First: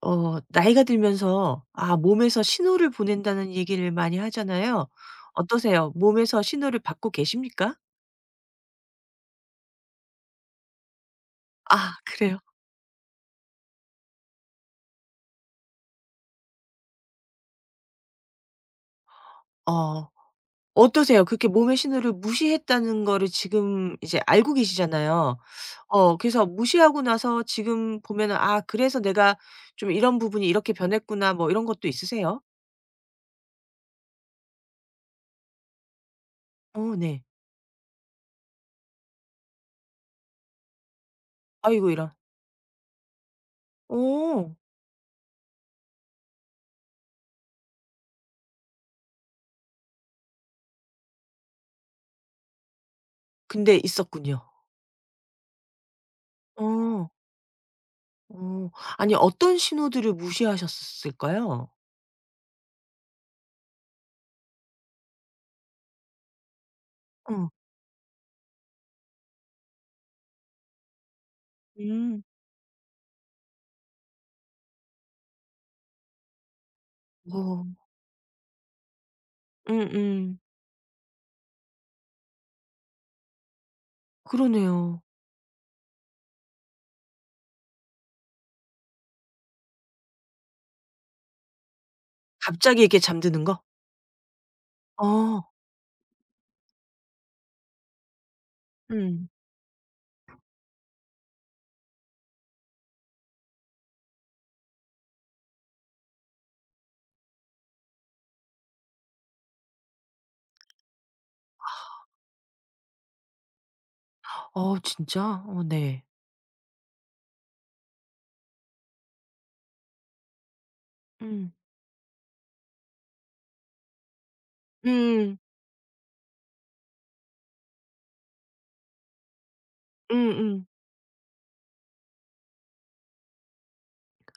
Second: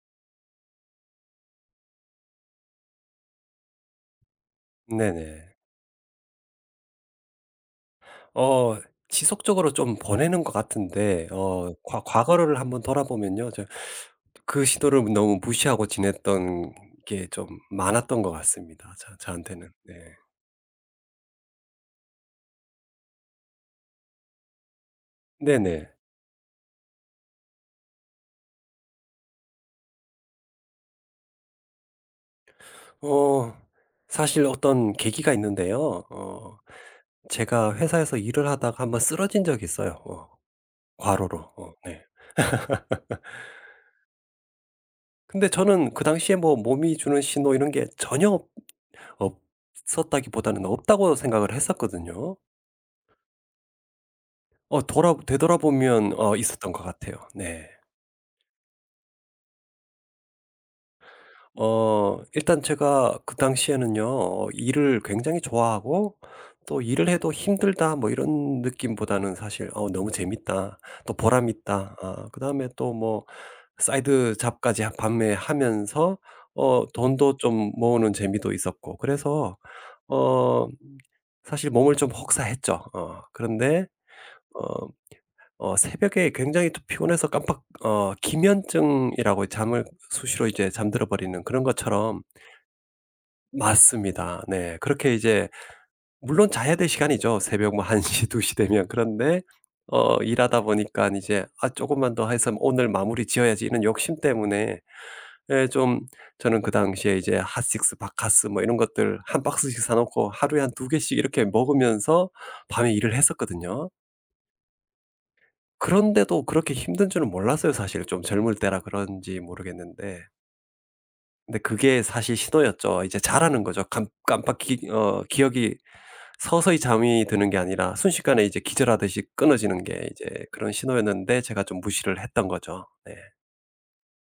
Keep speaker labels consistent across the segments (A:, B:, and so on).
A: 나이가 들면서 몸에서 신호를 보낸다는 얘기를 많이 하잖아요.
B: 네네.
A: 어떠세요? 몸에서 신호를 받고 계십니까?
B: 어 지속적으로 좀 보내는 것 같은데, 어
A: 아,
B: 과
A: 그래요?
B: 과거를 한번 돌아보면요. 그 시도를 너무 무시하고 지냈던 게 좀 많았던 것 같습니다, 저한테는. 네.
A: 어. 어떠세요? 그렇게 몸의 신호를 무시했다는 거를 지금 이제 알고 계시잖아요.
B: 네네.
A: 그래서 무시하고 나서 지금 보면은 '아 그래서 내가 좀 이런 부분이 이렇게 변했구나.' 뭐 이런 것도 있으세요?
B: 어 사실 어떤 계기가 있는데요.
A: 어, 네.
B: 제가 회사에서 일을 하다가 한번 쓰러진 적이 있어요. 과로로.
A: 아이고,
B: 네.
A: 이런. 어.
B: 근데 저는 그 당시에 뭐 몸이 주는 신호 이런 게 전혀 없 없었다기보다는 없다고 생각을 했었거든요.
A: 근데 있었군요.
B: 어 돌아 되돌아보면 있었던 것
A: 어.
B: 같아요. 네.
A: 어. 아니, 어떤 신호들을 무시하셨을까요?
B: 일단 제가 그 당시에는요, 일을 굉장히 좋아하고 또 '일을 해도
A: 어.
B: 힘들다.' 뭐 이런 느낌보다는 사실 너무 재밌다. 또 보람 있다.'
A: 음.
B: 아, 그다음에 또 뭐 사이드 잡까지 반 밤에 하면서 돈도
A: 어.
B: 좀 모으는 재미도 있었고, 그래서
A: 음음.
B: 어 사실 몸을 좀 혹사했죠. 그런데 어
A: 그러네요.
B: 새벽에 굉장히 또 피곤해서 깜빡, 기면증이라고 잠을 수시로 이제 잠들어 버리는 그런 것처럼.
A: 갑자기 이렇게 잠드는 거?
B: 맞습니다. 네. 그렇게
A: 어.
B: 이제, 물론 자야 될 시간이죠, 새벽 뭐 1 시 2시 되면.
A: 음.
B: 그런데 일하다 보니까 이제 '아 금만 더 해서 오늘 마무리 지어야지.' 이런 욕심 때문에, 예 좀, 저는 그 당시에 이제 핫식스, 바카스 뭐 이런 것들 한 박스씩 사 놓고 하루에 한 두 개씩 이렇게 먹으면서 밤에 일을 했었거든요.
A: 어 진짜? 어 네.
B: 그런데도 그렇게 힘든 줄은 몰랐어요 사실. 좀 젊을 때라 그런지 모르겠는데,
A: 음.
B: 근데 그게 사실 신호였죠. 이제 자라는 거죠. 깜 깜빡 기 어
A: 음.
B: 기억이 서서히 잠이 드는 게 아니라 순식간에 이제 기절하듯이 끊어지는 게 이제
A: 음음.
B: 그런 신호였는데, 제가 좀 무시를 했던 거죠. 네.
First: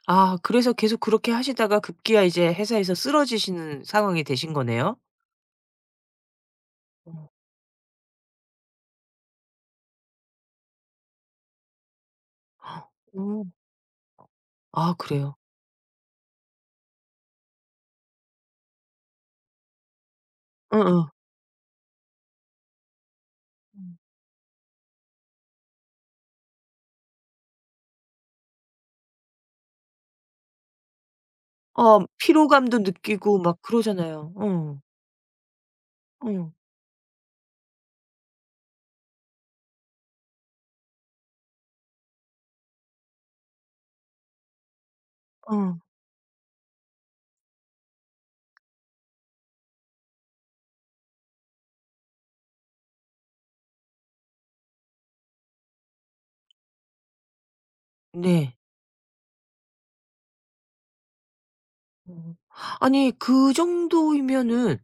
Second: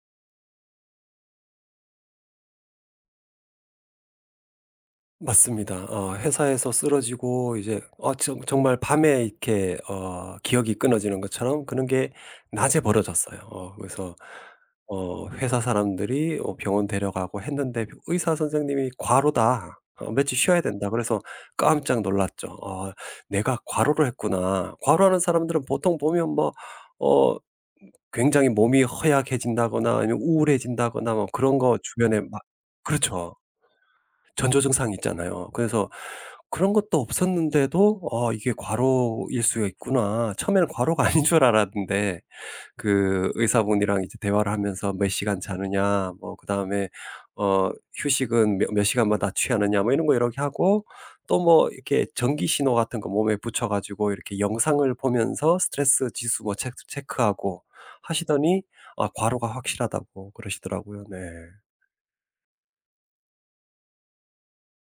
A: 아 그래서 계속 그렇게 하시다가 급기야 이제 회사에서 쓰러지시는 상황이 되신 거네요?
B: 맞습니다. 회사에서
A: 어.
B: 쓰러지고 이제 어 정 정말 밤에 이렇게 기억이 끊어지는 것처럼 그런 게 낮에 벌어졌어요.
A: 어.
B: 그래서
A: 아 그래요.
B: 회사 사람들이 병원 데려가고 했는데, 의사 선생님이 "과로다. 며칠 쉬어야 된다."
A: 어어.
B: 그래서 깜짝 놀랐죠. 어, 내가
A: 음.
B: 과로를 했구나.' 과로하는 사람들은 보통 보면, 뭐 어 굉장히 몸이 허약해진다거나 아니면 우울해진다거나 뭐 그런 거
A: 어
B: 주변에 막.
A: 피로감도
B: 그렇죠.
A: 느끼고 막 그러잖아요.
B: 전조
A: 어.
B: 증상 있잖아요. 그래서
A: 어.
B: 그런 것도 없었는데도 '아 이게 과로일 수가 있구나.' 처음에는 과로가 아닌 줄 알았는데, 그 의사분이랑 이제 대화를 하면서 "몇 시간
A: 어.
B: 자느냐." 뭐 그다음에 어 "휴식은 몇 시간마다 취하느냐." 뭐 이런 거 이렇게 하고, 또 뭐 이렇게 전기 신호 같은 거 몸에 붙여 가지고 이렇게 영상을 보면서 스트레스 지수 뭐 체크하고
A: 네.
B: 하시더니 아 과로가 확실하다고 그러시더라고요. 네.
A: 어. 아니 그 정도이면은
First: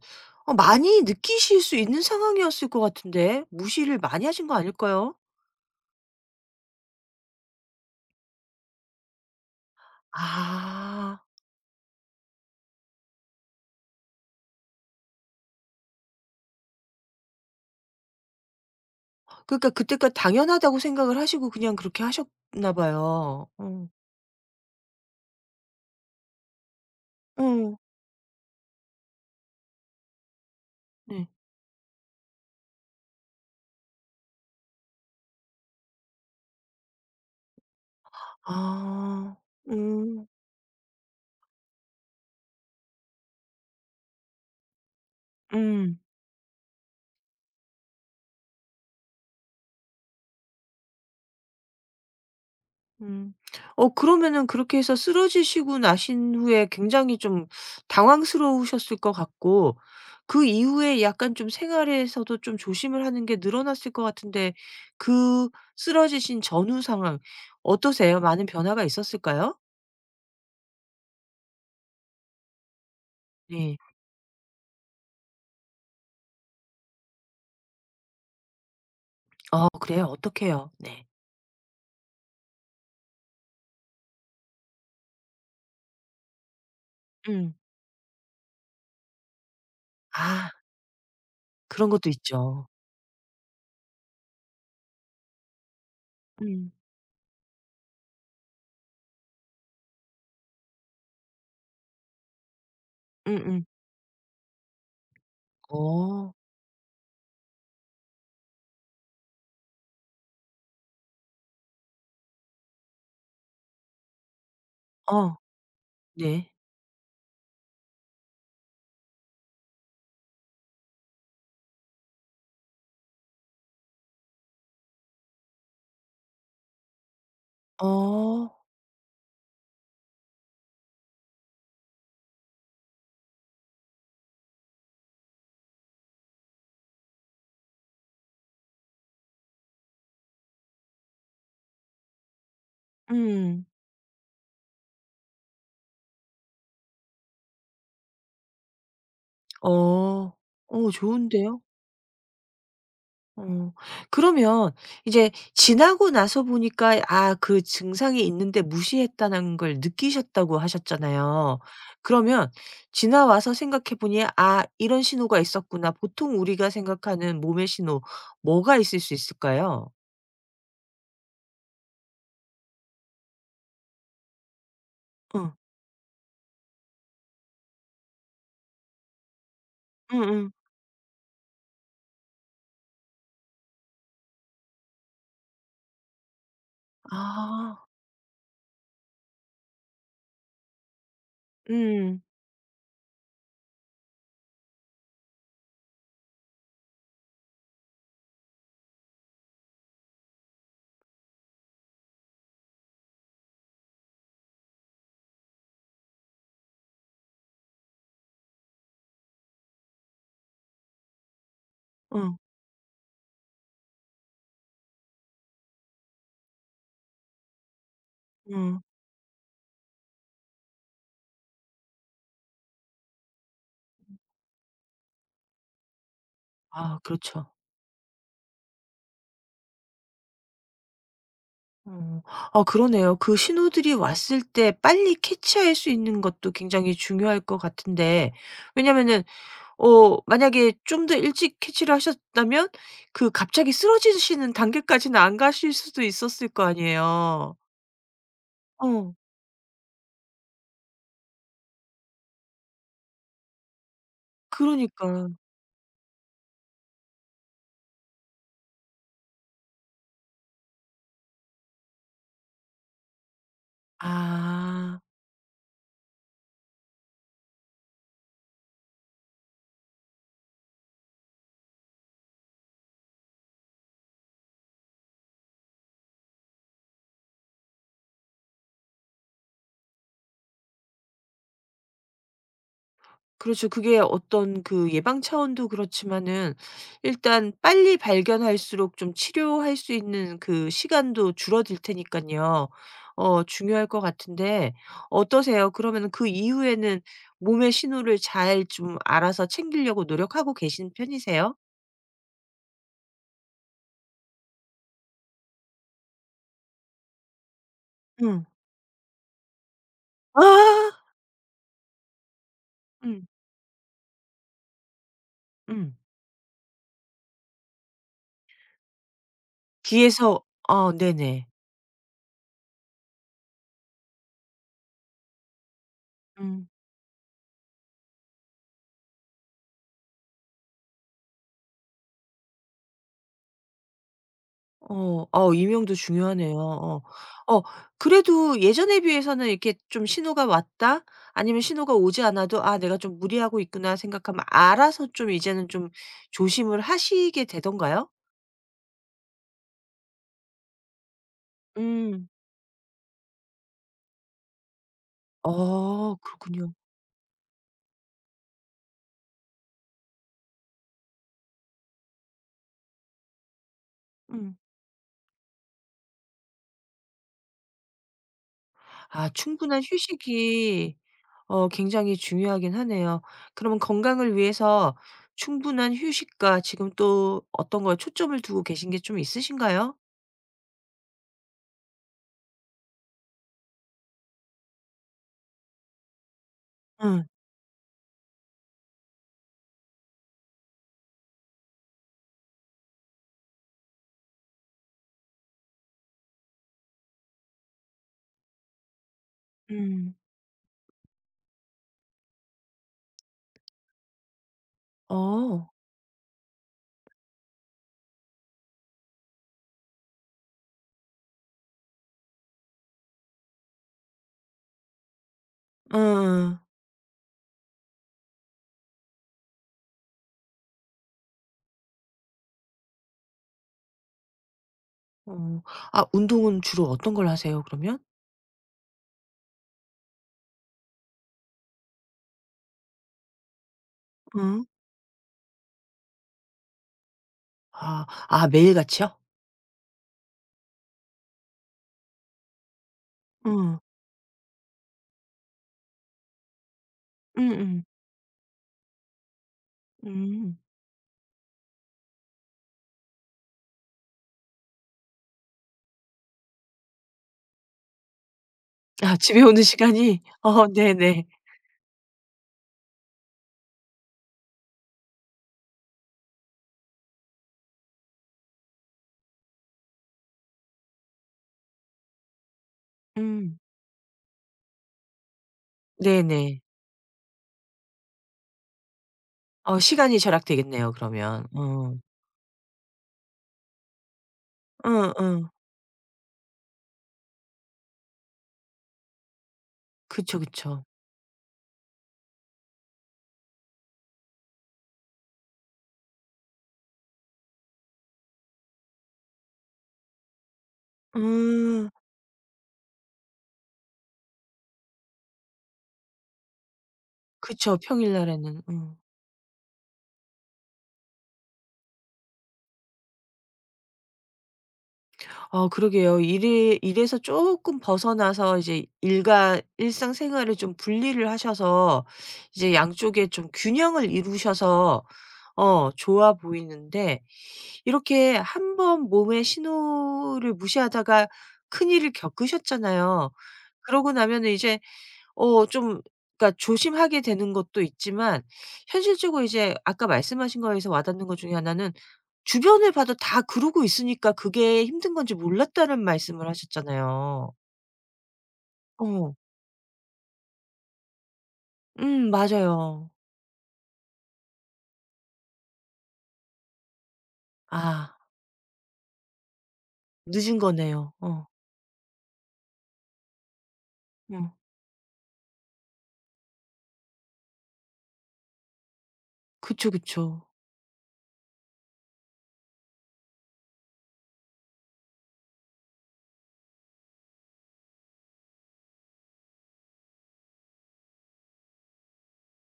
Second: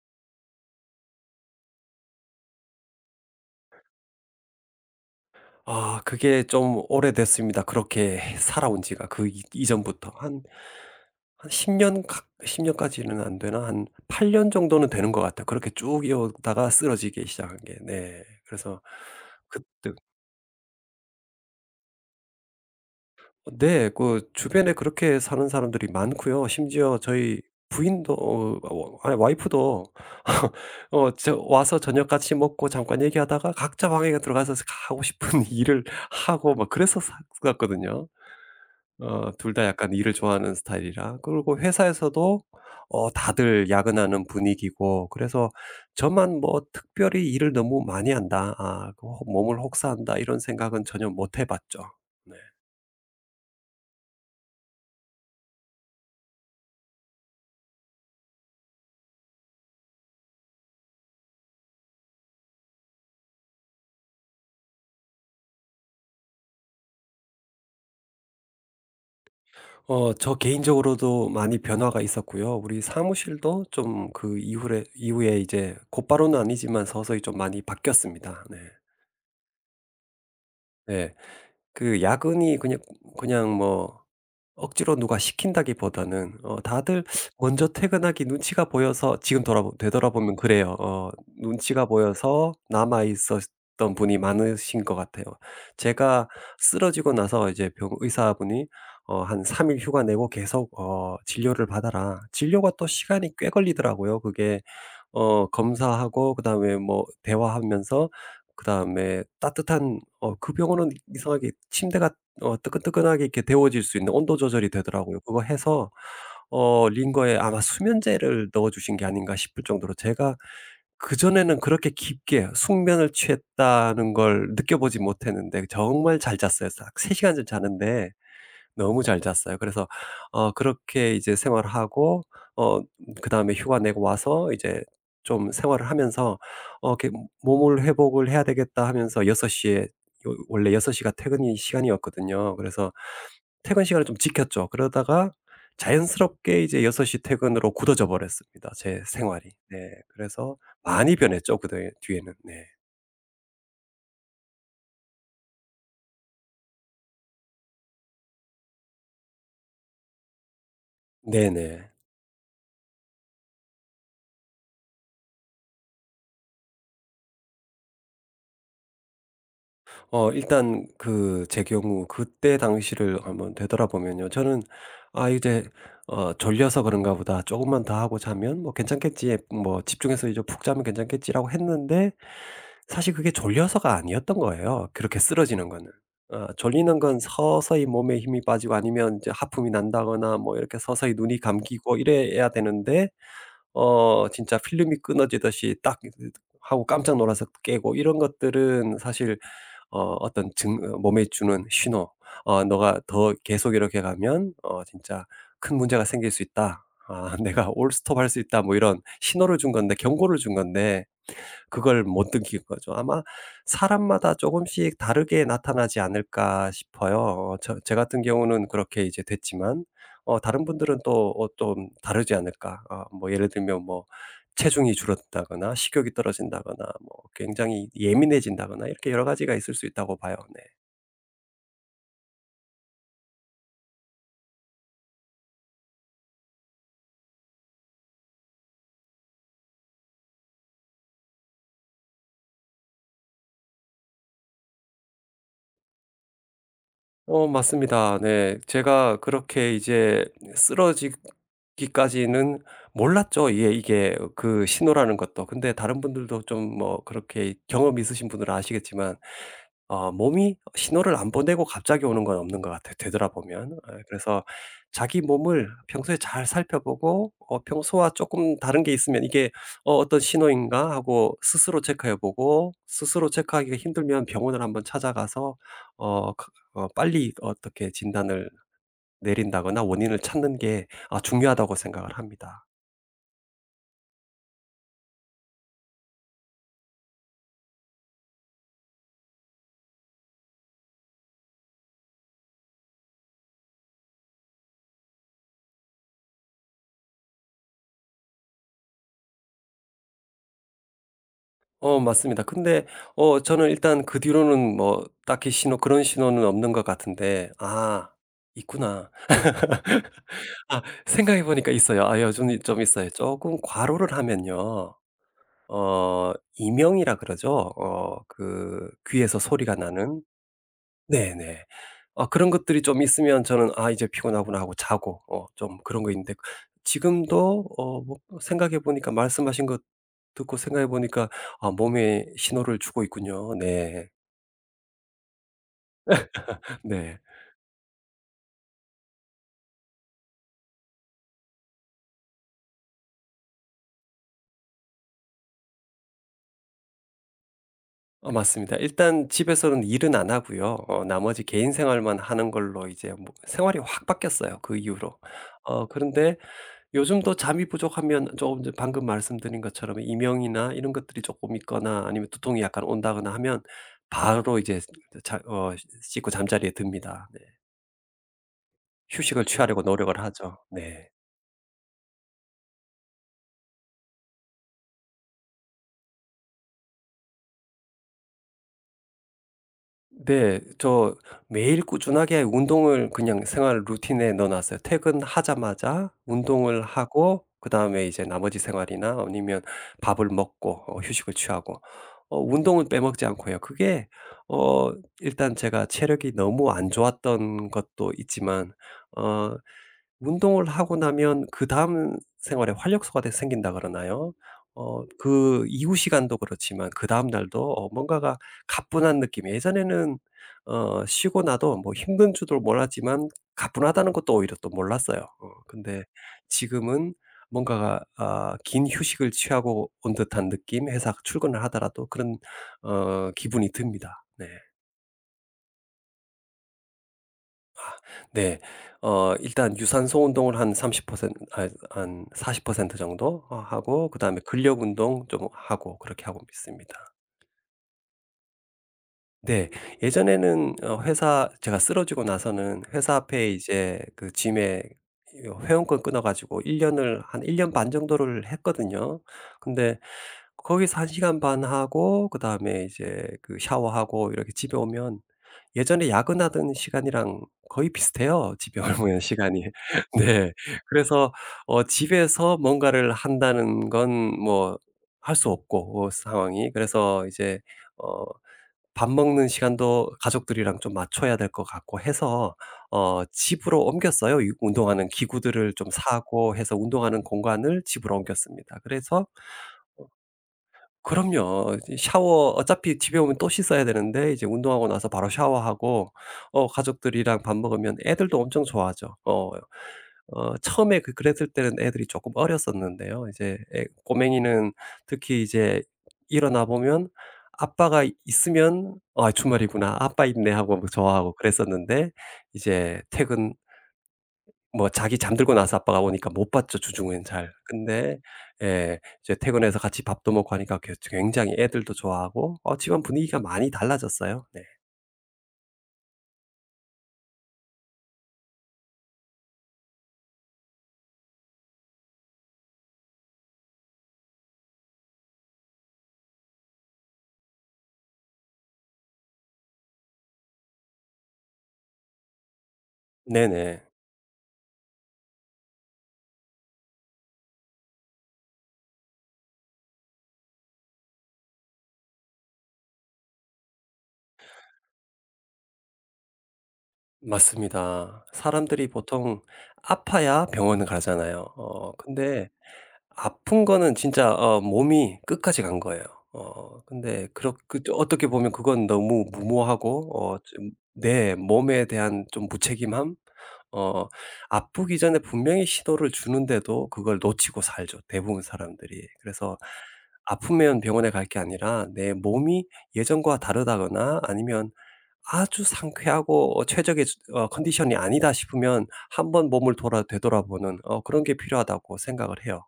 A: 많이 느끼실 수 있는 상황이었을 것 같은데 무시를 많이 하신 거 아닐까요?
B: 아 그게 좀 오래됐습니다. 그렇게 살아온 지가 그 이 이전부터
A: 아.
B: 한 10년십 년까지는 안 되나 한 8년 정도는 되는 것 같아요. 그렇게 쭉 이어오다가 쓰러지기 시작한 게. 네. 그래서
A: 그러니까
B: 그때,
A: 그때까지 당연하다고 생각을 하시고 그냥 그렇게 하셨나 봐요. 어.
B: 네, 그 주변에 그렇게 사는 사람들이 많고요. 심지어 저희
A: 어.
B: 부인도, 아니 와이프도
A: 네.
B: 저 와서 저녁 같이 먹고 잠깐 얘기하다가 각자 방에 들어가서 하고 싶은 일을 하고 막그래서었거든요.
A: 아.
B: 둘 다 약간 일을
A: 음.
B: 좋아하는 스타일이라, 그리고 회사에서도 다들 야근하는 분위기고. 그래서
A: 음.
B: 저만 뭐 '특별히 일을 너무 많이 한다. 아 그 혹 몸을 혹사한다.' 이런 생각은 전혀 못해 봤죠. 네.
A: 음. 어 그러면은 그렇게 해서 쓰러지시고 나신 후에 굉장히 좀 당황스러우셨을 것 같고, 그 이후에 약간 좀 생활에서도 좀 조심을 하는 게 늘어났을 것 같은데, 그 쓰러지신 전후 상황 어떠세요? 많은 변화가 있었을까요?
B: 저 개인적으로도 많이 변화가 있었고요. 우리 사무실도
A: 네.
B: 좀 그 이후에 이제 곧바로는 아니지만 서서히 좀 많이 바뀌었습니다. 네.
A: 어 그래요? 어떡해요? 네.
B: 네. 그 야근이 그냥 뭐 억지로 누가 시킨다기보다는 다들
A: 음.
B: 먼저 퇴근하기 눈치가 보여서. 지금 돌아보 되돌아보면
A: 아
B: 그래요. 눈치가
A: 그런 것도
B: 보여서
A: 있죠.
B: 남아 있었던 분이 많으신 것 같아요. 제가
A: 음.
B: 쓰러지고 나서 이제 병 의사분이 "한 3일 휴가 내고 계속 진료를 받아라." 진료가 또 시간이 꽤
A: 음음.
B: 걸리더라고요, 그게. 검사하고
A: 어.
B: 그다음에 뭐 대화하면서, 그다음에 따뜻한, 그 병원은 이상하게 침대가 뜨끈뜨끈하게 이렇게 데워질 수 있는 온도 조절이 되더라고요.
A: 어.
B: 그거 해서
A: 네.
B: 링거에 아마 수면제를 넣어 주신 게 아닌가 싶을 정도로 제가, 그전에는 그렇게 깊게 숙면을 취했다는 걸 느껴보지 못했는데 정말 잘 잤어요. 딱 3 시간 전 자는데
A: 어.
B: 너무 잘 잤어요. 그래서 그렇게 이제 생활하고, 어 그다음에 휴가 내고 와서 이제 좀 생활을 하면서 이렇게 '몸을 회복을 해야 되겠다.' 하면서 6시에 요 원래 6시가 퇴근이 시간이었거든요. 그래서
A: 음.
B: 퇴근 시간을 좀 지켰죠. 그러다가 자연스럽게 이제 6시 퇴근으로 굳어져 버렸습니다, 제 생활이. 네.
A: 어.
B: 그래서
A: 어
B: 많이 변했죠,
A: 좋은데요?
B: 그뒤 뒤에는. 네.
A: 어. 그러면 이제 지나고 나서 보니까 아 그 증상이 있는데 무시했다는 걸 느끼셨다고 하셨잖아요.
B: 네네.
A: 그러면 지나와서 생각해 보니 '아 이런 신호가 있었구나.' 보통 우리가 생각하는 몸의 신호 뭐가 있을 수 있을까요?
B: 일단 그 제 경우 그때 당시를 한번 되돌아보면요, 저는 '아
A: 응.
B: 이제 졸려서 그런가 보다. 조금만 더 하고 자면 뭐 괜찮겠지. 뭐
A: 응.
B: 집중해서 이제
A: 응.
B: 푹 자면 괜찮겠지.'라고 했는데, 사실 그게 졸려서가 아니었던 거예요, 그렇게 쓰러지는 거는. 졸리는 건 서서히
A: 아.
B: 몸에 힘이 빠지고 아니면 이제 하품이 난다거나 뭐 이렇게 서서히 눈이 감기고
A: 음.
B: 이래야 되는데, 진짜 필름이 끊어지듯이 딱 하고 깜짝 놀라서 깨고 이런 것들은 사실 어 어떤 증 어 몸에 주는 신호, '너가 더 계속 이렇게 가면 진짜 큰 문제가 생길 수 있다. 아 내가 올 스톱 할 수 있다.' 뭐 이런 신호를 준 건데, 경고를 준 건데 그걸 못
A: 응.
B: 느낀 거죠. 아마 사람마다 조금씩 다르게 나타나지 않을까 싶어요. 제 같은 경우는
A: 응.
B: 그렇게 이제 됐지만, 다른 분들은 또 좀 다르지 않을까. 아 뭐 예를 들면 뭐 체중이 줄었다거나 식욕이 떨어진다거나
A: 아
B: 뭐
A: 그렇죠.
B: 굉장히 예민해진다거나 이렇게 여러 가지가 있을 수 있다고 봐요. 네.
A: 어. 아 그러네요. 그 신호들이 왔을 때 빨리 캐치할 수 있는 것도 굉장히 중요할 것 같은데, 왜냐면은 만약에 좀 더 일찍 캐치를 하셨다면 그 갑자기 쓰러지시는 단계까지는 안 가실 수도 있었을 거 아니에요.
B: 맞습니다. 네.
A: 어
B: 제가 그렇게 이제 쓰러지기까지는 몰랐죠, 이게 그 신호라는
A: 그러니까.
B: 것도. 근데 다른 분들도 좀 뭐 그렇게 경험이 있으신 분들은 아시겠지만, 몸이 신호를 안 보내고 갑자기 오는 건 없는 것 같아요, 되돌아보면. 아, 그래서
A: 아
B: 자기 몸을 평소에 잘 살펴보고, 평소와 조금 다른 게 있으면 '이게 어떤 신호인가?' 하고 스스로 체크해 보고, 스스로 체크하기가 힘들면 병원을 한번 찾아가서 어 빨리 어떻게 진단을 내린다거나 원인을 찾는 게 아 중요하다고 생각을 합니다.
A: 그렇죠. 그게 어떤 그 예방 차원도 그렇지만은 일단 빨리 발견할수록 좀 치료할 수 있는 그 시간도 줄어들 테니까요. 중요할 것 같은데 어떠세요? 그러면 그 이후에는 몸의 신호를 잘 좀 알아서 챙기려고 노력하고 계신 편이세요?
B: 맞습니다. 근데 저는 일단 그 뒤로는 뭐 딱히 신호 그런 신호는 없는 것 같은데, 아
A: 음.
B: 있구나. 아
A: 아.
B: 생각해 보니까 있어요. 아 요즘 좀 있어요,
A: 음.
B: 조금 과로를 하면요.
A: 음.
B: 이명이라 그러죠. 그 귀에서 소리가 나는.
A: 뒤에서 어 네네.
B: 네네. 그런 것들이 좀 있으면 저는 '아 이제 피곤하구나.' 하고 자고 좀 그런 거 있는데,
A: 음.
B: 지금도 뭐 생각해 보니까, 말씀하신 것 듣고 생각해 보니까 '아 몸에 신호를 주고 있군요.' 네.
A: 어, 어, 이명도 중요하네요. 어.
B: 네.
A: 어, 그래도 예전에 비해서는 이렇게 좀 신호가 왔다 아니면 신호가 오지 않아도 '아 내가 좀 무리하고 있구나.' 생각하면 알아서 좀 이제는 좀 조심을 하시게 되던가요?
B: 맞습니다. 일단 집에서는 일은 안 하고요. 나머지 개인 생활만
A: 음.
B: 하는 걸로 이제 뭐 생활이 확 바뀌었어요 그 이후로.
A: 어
B: 그런데
A: 그렇군요.
B: 요즘도 잠이 부족하면 조금 전 방금 말씀드린 것처럼 이명이나 이런 것들이 조금 있거나 아니면 두통이 약간 온다거나 하면 바로
A: 음.
B: 이제 자 어 씻고 잠자리에 듭니다. 네.
A: 아
B: 휴식을 취하려고
A: 충분한
B: 노력을 하죠.
A: 휴식이.
B: 네.
A: 어 굉장히 중요하긴 하네요. 그러면 건강을 위해서 충분한 휴식과 지금 또 어떤 거에 초점을 두고 계신 게 좀 있으신가요?
B: 네. 저 매일 꾸준하게 운동을 그냥 생활 루틴에 넣어 놨어요. 퇴근하자마자 운동을
A: 응.
B: 하고 그다음에 이제 나머지 생활이나, 아니면 밥을 먹고 휴식을 취하고, 운동은 빼먹지 않고 요. 그게 어 일단 제가 체력이 너무 안 좋았던 것도 있지만, 어
A: 음.
B: 운동을 하고 나면 그다음 생활에 활력소가 돼 생긴다 그러나요? 그
A: 어.
B: 이후 시간도 그렇지만 그다음 날도 뭔가가 가뿐한 느낌. 예전에는 쉬고 나도 뭐 힘든 줄도 몰랐지만 가뿐하다는 것도 오히려 또 몰랐어요. 근데
A: 응.
B: 지금은 뭔가가 아 긴 휴식을 취하고 온 듯한 느낌? 회사 출근을 하더라도 그런 기분이 듭니다. 네.
A: 어. 아 운동은 주로 어떤 걸 하세요 그러면?
B: 네. 일단 유산소 운동을 한 30%아한40% 정도 하고 그다음에
A: 응.
B: 근력 운동 좀 하고 그렇게 하고 있습니다.
A: 아. 아 매일같이요?
B: 네. 예전에는 어 회사 제가 쓰러지고 나서는 회사 앞에
A: 응.
B: 이제 그 짐에 이 회원권 끊어 가지고 1 년을 한
A: 응.
B: 1년
A: 응.
B: 반 정도를 했거든요. 근데
A: 음.
B: 거기서 1 시간 반 하고 그다음에 이제 그 샤워하고 이렇게 집에 오면 예전에 야근하던 시간이랑 거의 비슷해요, 집에
A: 아
B: 오면
A: 집에 오는
B: 시간이.
A: 시간이
B: 네.
A: 어 네네.
B: 그래서 집에서 뭔가를 한다는 건 뭐 할 수 없고 상황이. 그래서 이제 어 밥 먹는 시간도 가족들이랑 좀 맞춰야 될 것 같고 해서
A: 음.
B: 집으로 옮겼어요. 유 운동하는 기구들을 좀 사고
A: 네네.
B: 해서 운동하는 공간을 집으로 옮겼습니다. 그래서
A: 어 시간이 절약되겠네요 그러면.
B: 그럼요,
A: 어.
B: 이제 샤워 어차피 집에 오면 또 씻어야 되는데 이제 운동하고 나서 바로
A: 응응.
B: 샤워하고 가족들이랑 밥 먹으면 애들도 엄청 좋아하죠. 어.
A: 그쵸, 그쵸.
B: 처음에 그랬을 때는 애들이 쪼끔 어렸었는데요. 이제 애 꼬맹이는 특히 이제 일어나 보면 아빠가 있으면 '아 주말이구나. 아빠 있네.' 하고 뭐 좋아하고
A: 음.
B: 그랬었는데, 이제 퇴근, 뭐 자기 잠들고 나서 아빠가 오니까 못 봤죠 주중엔 잘.
A: 그쵸.
B: 근데
A: 평일날에는. 음.
B: 예 이제 퇴근해서 같이 밥도 먹고 하니까 굉장히 애들도 좋아하고 집안 분위기가 많이 달라졌어요. 네.
A: 아 그러게요. 일이 일에서 쪼끔 벗어나서 이제 일과 일상생활을 좀 분리를 하셔서 이제 양쪽에 좀 균형을 이루셔서 어 좋아 보이는데 이렇게 한번 몸의 신호를 무시하다가 큰일을 겪으셨잖아요.
B: 네네.
A: 그러고 나면은 이제 좀 그러니까 조심하게 되는 것도 있지만 현실적으로 이제 아까 말씀하신 거에서 와 닿는 것 중에 하나는 주변을 봐도 다 그러고 있으니까 그게 힘든 건지 몰랐다는 말씀을 하셨잖아요.
B: 맞습니다. 사람들이
A: 어.
B: 보통 아파야 병원을 가잖아요. 근데
A: 맞아요.
B: 아픈 거는 진짜 몸이 끝까지 간 거예요. 근데 그렇 그
A: 아
B: 어떻게 보면 그건 너무 무모하고
A: 늦은
B: 좀
A: 거네요.
B: 내
A: 어.
B: 몸에 대한 좀 무책임함? 어
A: 어.
B: 아프기 전에 분명히 신호를 주는데도 그걸 놓치고 살죠, 대부분 사람들이. 그래서
A: 그쵸, 그쵸.
B: 아프면 병원에 갈 게 아니라 내 몸이 예전과 다르다거나 아니면 아주 상쾌하고 최적의 컨디션이 아니다 싶으면 한번 몸을 돌아 되돌아보는 그런 게 필요하다고 생각을 해요.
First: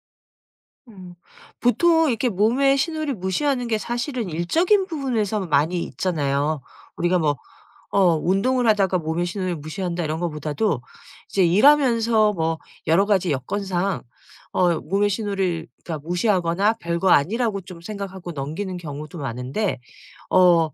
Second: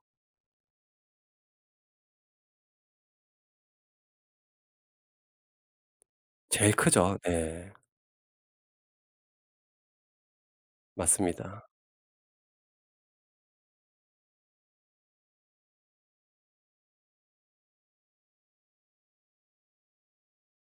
A: 음. 보통 이렇게 몸의 신호를 무시하는 게 사실은 일적인 부분에서 많이 있잖아요.
B: 제일 크죠.
A: 우리가 뭐
B: 네.
A: 운동을 하다가 몸의 신호를 무시한다 이런 거보다도 이제
B: 맞습니다.
A: 일하면서 뭐 여러 가지 여건상 몸의 신호를 그러니까 무시하거나 별거 아니라고 좀 생각하고 넘기는 경우도 많은데 어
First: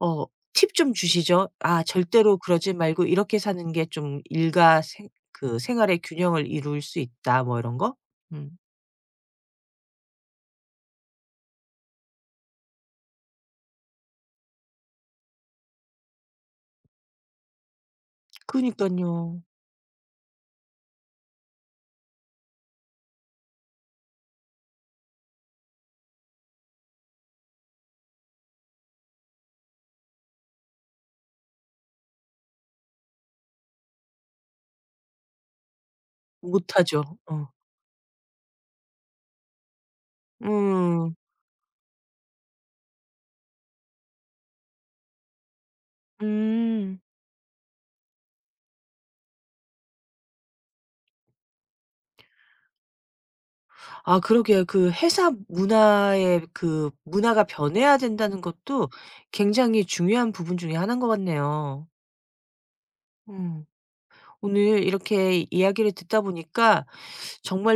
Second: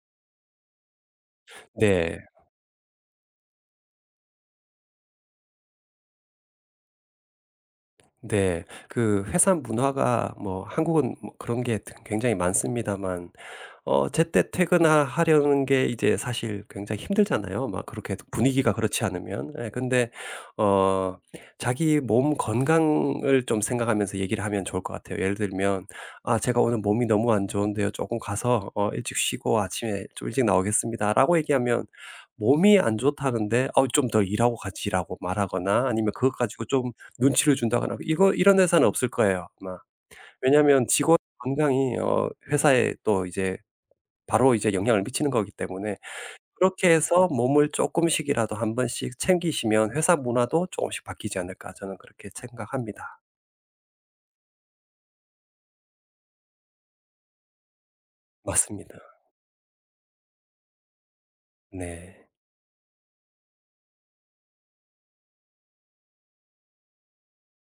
A: 어 팁 좀 주시죠. 아
B: 네.
A: 절대로 그러지 말고 이렇게 사는 게 좀 일과 생, 그 생활의 균형을 이룰 수 있다 뭐 이런 거? 음.
B: 네. 그 회사 문화가, 뭐 한국은 뭐 그런 게 굉장히 많습니다만, 제때 퇴근하려는 게 이제 사실 굉장히 힘들잖아요, 막 그렇게
A: 그니
B: 분위기가
A: 까
B: 그렇지
A: 요
B: 않으면. 예 근데 어 자기 몸 건강을 좀 생각하면서 얘기를 하면 좋을 것 같아요. 예를 들면 "아 제가 오늘 몸이 너무 안 좋은데요. 조금 가서 일찍 쉬고 아침에 좀 일찍 나오겠습니다."라고 얘기하면, 몸이 안 좋다는데 "어 좀 더 일하고 같이 일하고" 말하거나 아니면 그것 가지고 좀
A: 못하죠. 어.
B: 눈치를 준다거나 이거, 이런 회사는 없을 거예요 아마. 왜냐하면
A: 음.
B: 직원 건강이 회사에 또 바로 이제 영향을 미치는 거기 때문에, 그렇게
A: 음.
B: 해서 몸을 조금씩이라도 한 번씩 챙기시면 회사 문화도 조금씩 바뀌지 않을까, 저는 그렇게 생각합니다.
A: 아 그러게요. 그 회사 문화의 그 문화가 변해야 된다는 것도
B: 맞습니다.
A: 굉장히 중요한 부분 중에 하나인 것 같네요.
B: 네.
A: 음. 오늘 이렇게 이야기를 듣다 보니까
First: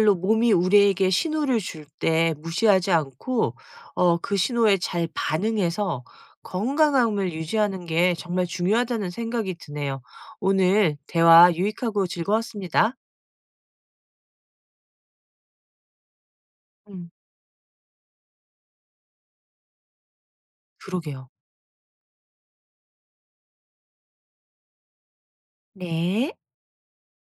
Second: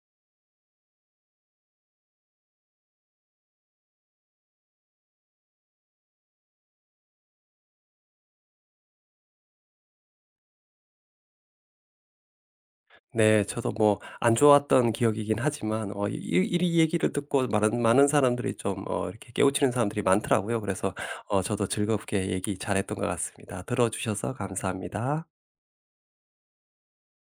A: 정말로 몸이 우리에게 신호를 줄 때 무시하지 않고 어 그 신호에 잘 반응해서 건강함을 유지하는 게 정말 중요하다는 생각이 드네요. 오늘 대화 유익하고 즐거웠습니다.
B: 네. 저도 뭐 안 좋았던 기억이긴 하지만, 이
A: 음.
B: 얘기를 듣고 많은 많은 사람들이 좀 이렇게 깨우치는 사람들이 많더라고요. 그래서
A: 그러게요.
B: 저도 즐겁게 얘기 잘했던 것 같습니다. 들어 주셔서 감사합니다.
A: 네.